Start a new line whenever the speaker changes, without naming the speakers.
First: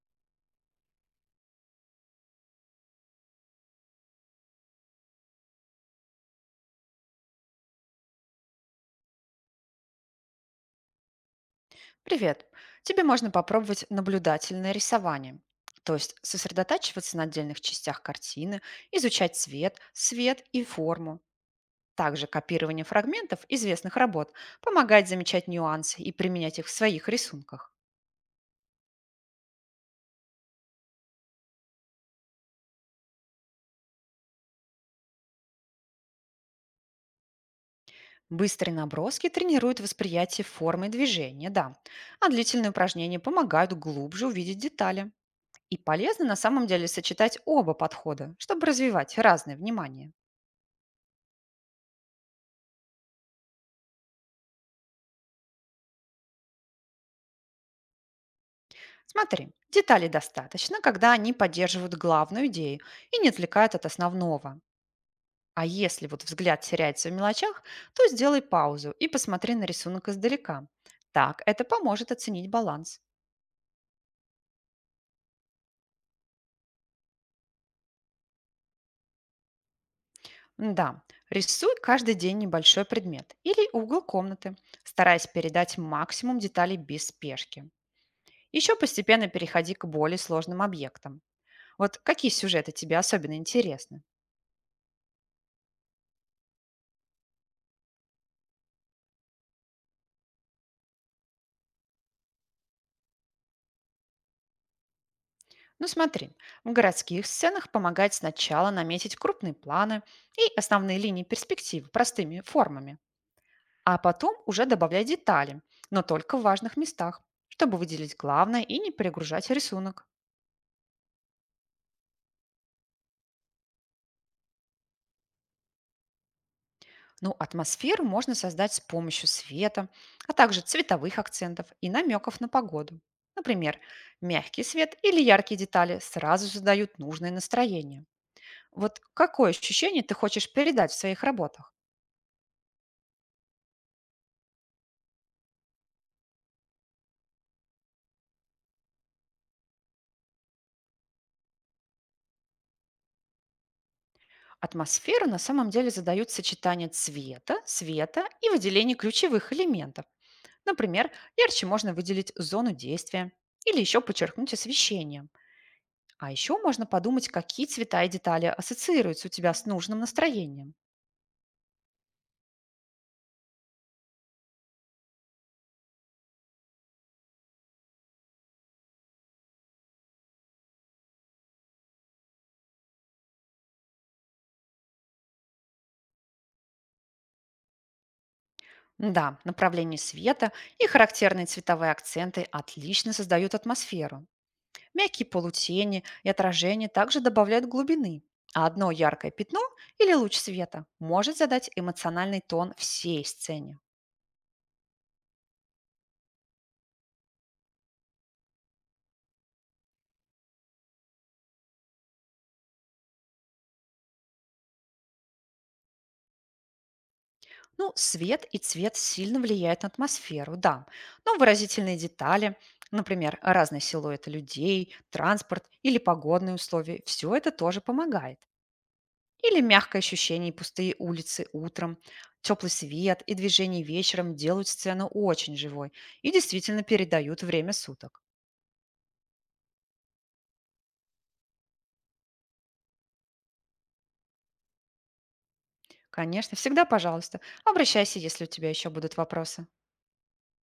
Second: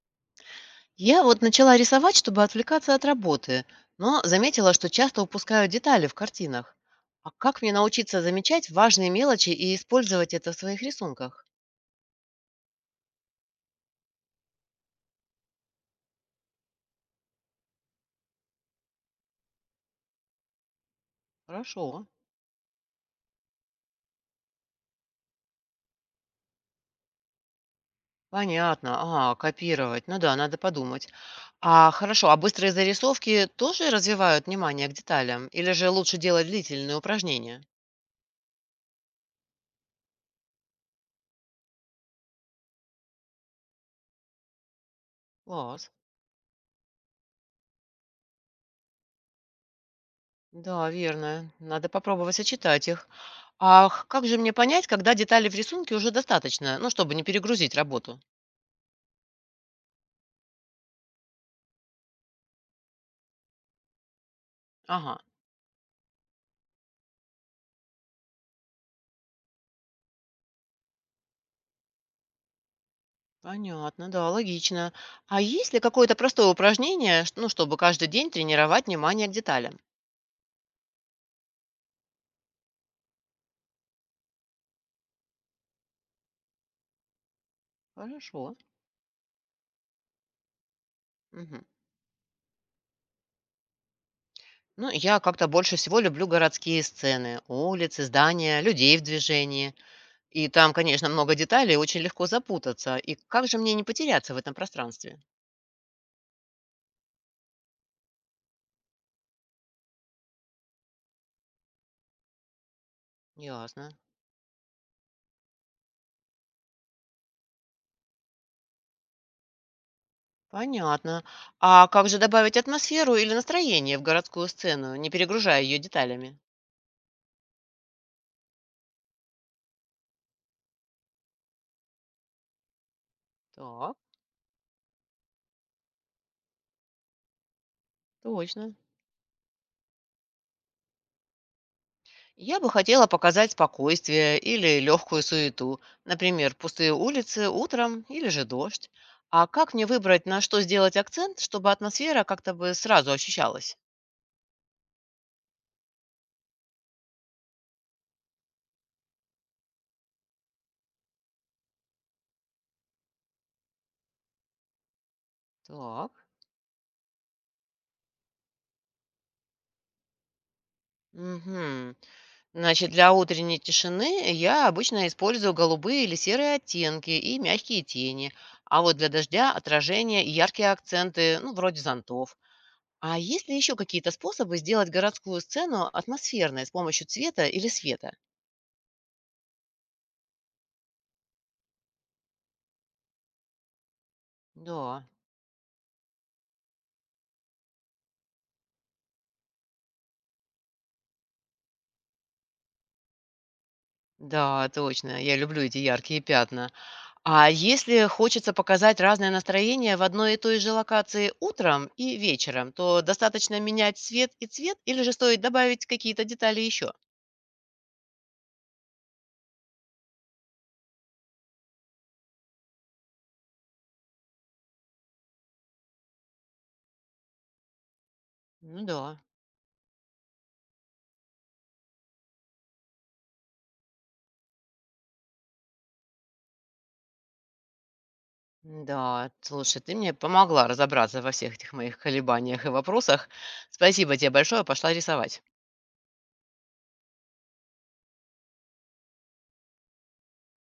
Я вот начала рисовать, чтобы отвлекаться от работы, но заметила, что часто упускаю детали в картинах. А как мне научиться замечать важные мелочи и использовать это в своих рисунках?
Привет! Тебе можно попробовать наблюдательное рисование, то есть сосредотачиваться на отдельных частях картины, изучать цвет, свет и форму.
Хорошо.
Также копирование фрагментов известных работ помогает замечать нюансы и применять их в своих рисунках.
Понятно. А, копировать. Ну да, надо подумать. А хорошо, а быстрые зарисовки тоже развивают внимание к деталям? Или же лучше делать длительные упражнения?
Быстрые наброски тренируют восприятие формы и движения, да, а длительные упражнения помогают глубже увидеть детали. И
Класс.
полезно на самом деле сочетать оба подхода, чтобы развивать разное внимание.
Да, верно. Надо попробовать сочетать их. Как же мне понять, когда деталей в рисунке уже достаточно, ну, чтобы не перегрузить работу?
Смотри, деталей достаточно, когда они поддерживают главную идею и не отвлекают от основного.
Ага,
А если вот взгляд теряется в мелочах, то сделай паузу и посмотри на рисунок издалека. Так это поможет оценить баланс.
понятно, да, логично. А есть ли какое-то простое упражнение, ну, чтобы каждый день тренировать внимание к деталям?
Да, рисуй каждый день небольшой предмет или угол комнаты, стараясь передать максимум деталей без спешки.
Хорошо.
Еще постепенно переходи к более сложным объектам.
Мгм.
Вот какие сюжеты тебе особенно интересны?
Ну, я как-то больше всего люблю городские сцены, улицы, здания, людей в движении. И там, конечно, много деталей, очень легко запутаться. И как же мне не потеряться в этом пространстве?
Ну смотри, в городских сценах помогает сначала наметить крупные планы и основные линии перспективы простыми формами,
Ясно.
а потом уже добавлять детали, но только в важных местах, чтобы выделить главное и не перегружать рисунок.
Понятно. А как же добавить атмосферу или настроение в городскую сцену, не перегружая ее деталями?
Ну, атмосферу можно создать с помощью света, а также цветовых акцентов и намеков на погоду. Например,
Так,
мягкий свет или яркие детали сразу создают нужное настроение.
точно.
Вот какое ощущение ты хочешь передать в своих работах?
Я бы хотела показать спокойствие или легкую суету, например, пустые улицы утром или же дождь. А как мне выбрать, на что сделать акцент, чтобы атмосфера как-то бы сразу ощущалась?
Атмосферу на самом деле задают сочетание цвета, света и выделение ключевых элементов. Например, ярче можно выделить зону действия или еще подчеркнуть освещение.
Так.
А еще можно подумать, какие цвета и детали ассоциируются у тебя с нужным настроением.
Угу. Значит, для утренней тишины я обычно использую голубые или серые оттенки и мягкие тени, а вот для дождя отражение и яркие акценты, ну, вроде зонтов. А есть ли еще какие-то способы сделать городскую сцену атмосферной с помощью цвета или света?
Да, направление света и характерные цветовые акценты отлично создают атмосферу.
Да.
Мягкие полутени и отражения также добавляют глубины, а одно яркое пятно или луч света может задать эмоциональный тон всей сцене.
Да, точно. Я люблю эти яркие пятна. А если хочется показать разное настроение в одной и той же локации утром и вечером, то достаточно менять цвет и цвет, или же стоит добавить какие-то детали еще?
Ну, свет и цвет сильно влияют на атмосферу, да. Но выразительные детали, например, разные силуэты людей, транспорт или погодные условия, все это тоже помогает.
Ну да,
Или мягкое ощущение и пустые улицы утром, теплый свет и движение вечером делают сцену очень живой и действительно передают время суток.
да. Слушай, ты мне помогла разобраться во всех этих моих колебаниях и вопросах. Спасибо тебе большое, пошла рисовать.
Конечно, всегда, пожалуйста, обращайся, если у тебя еще будут вопросы.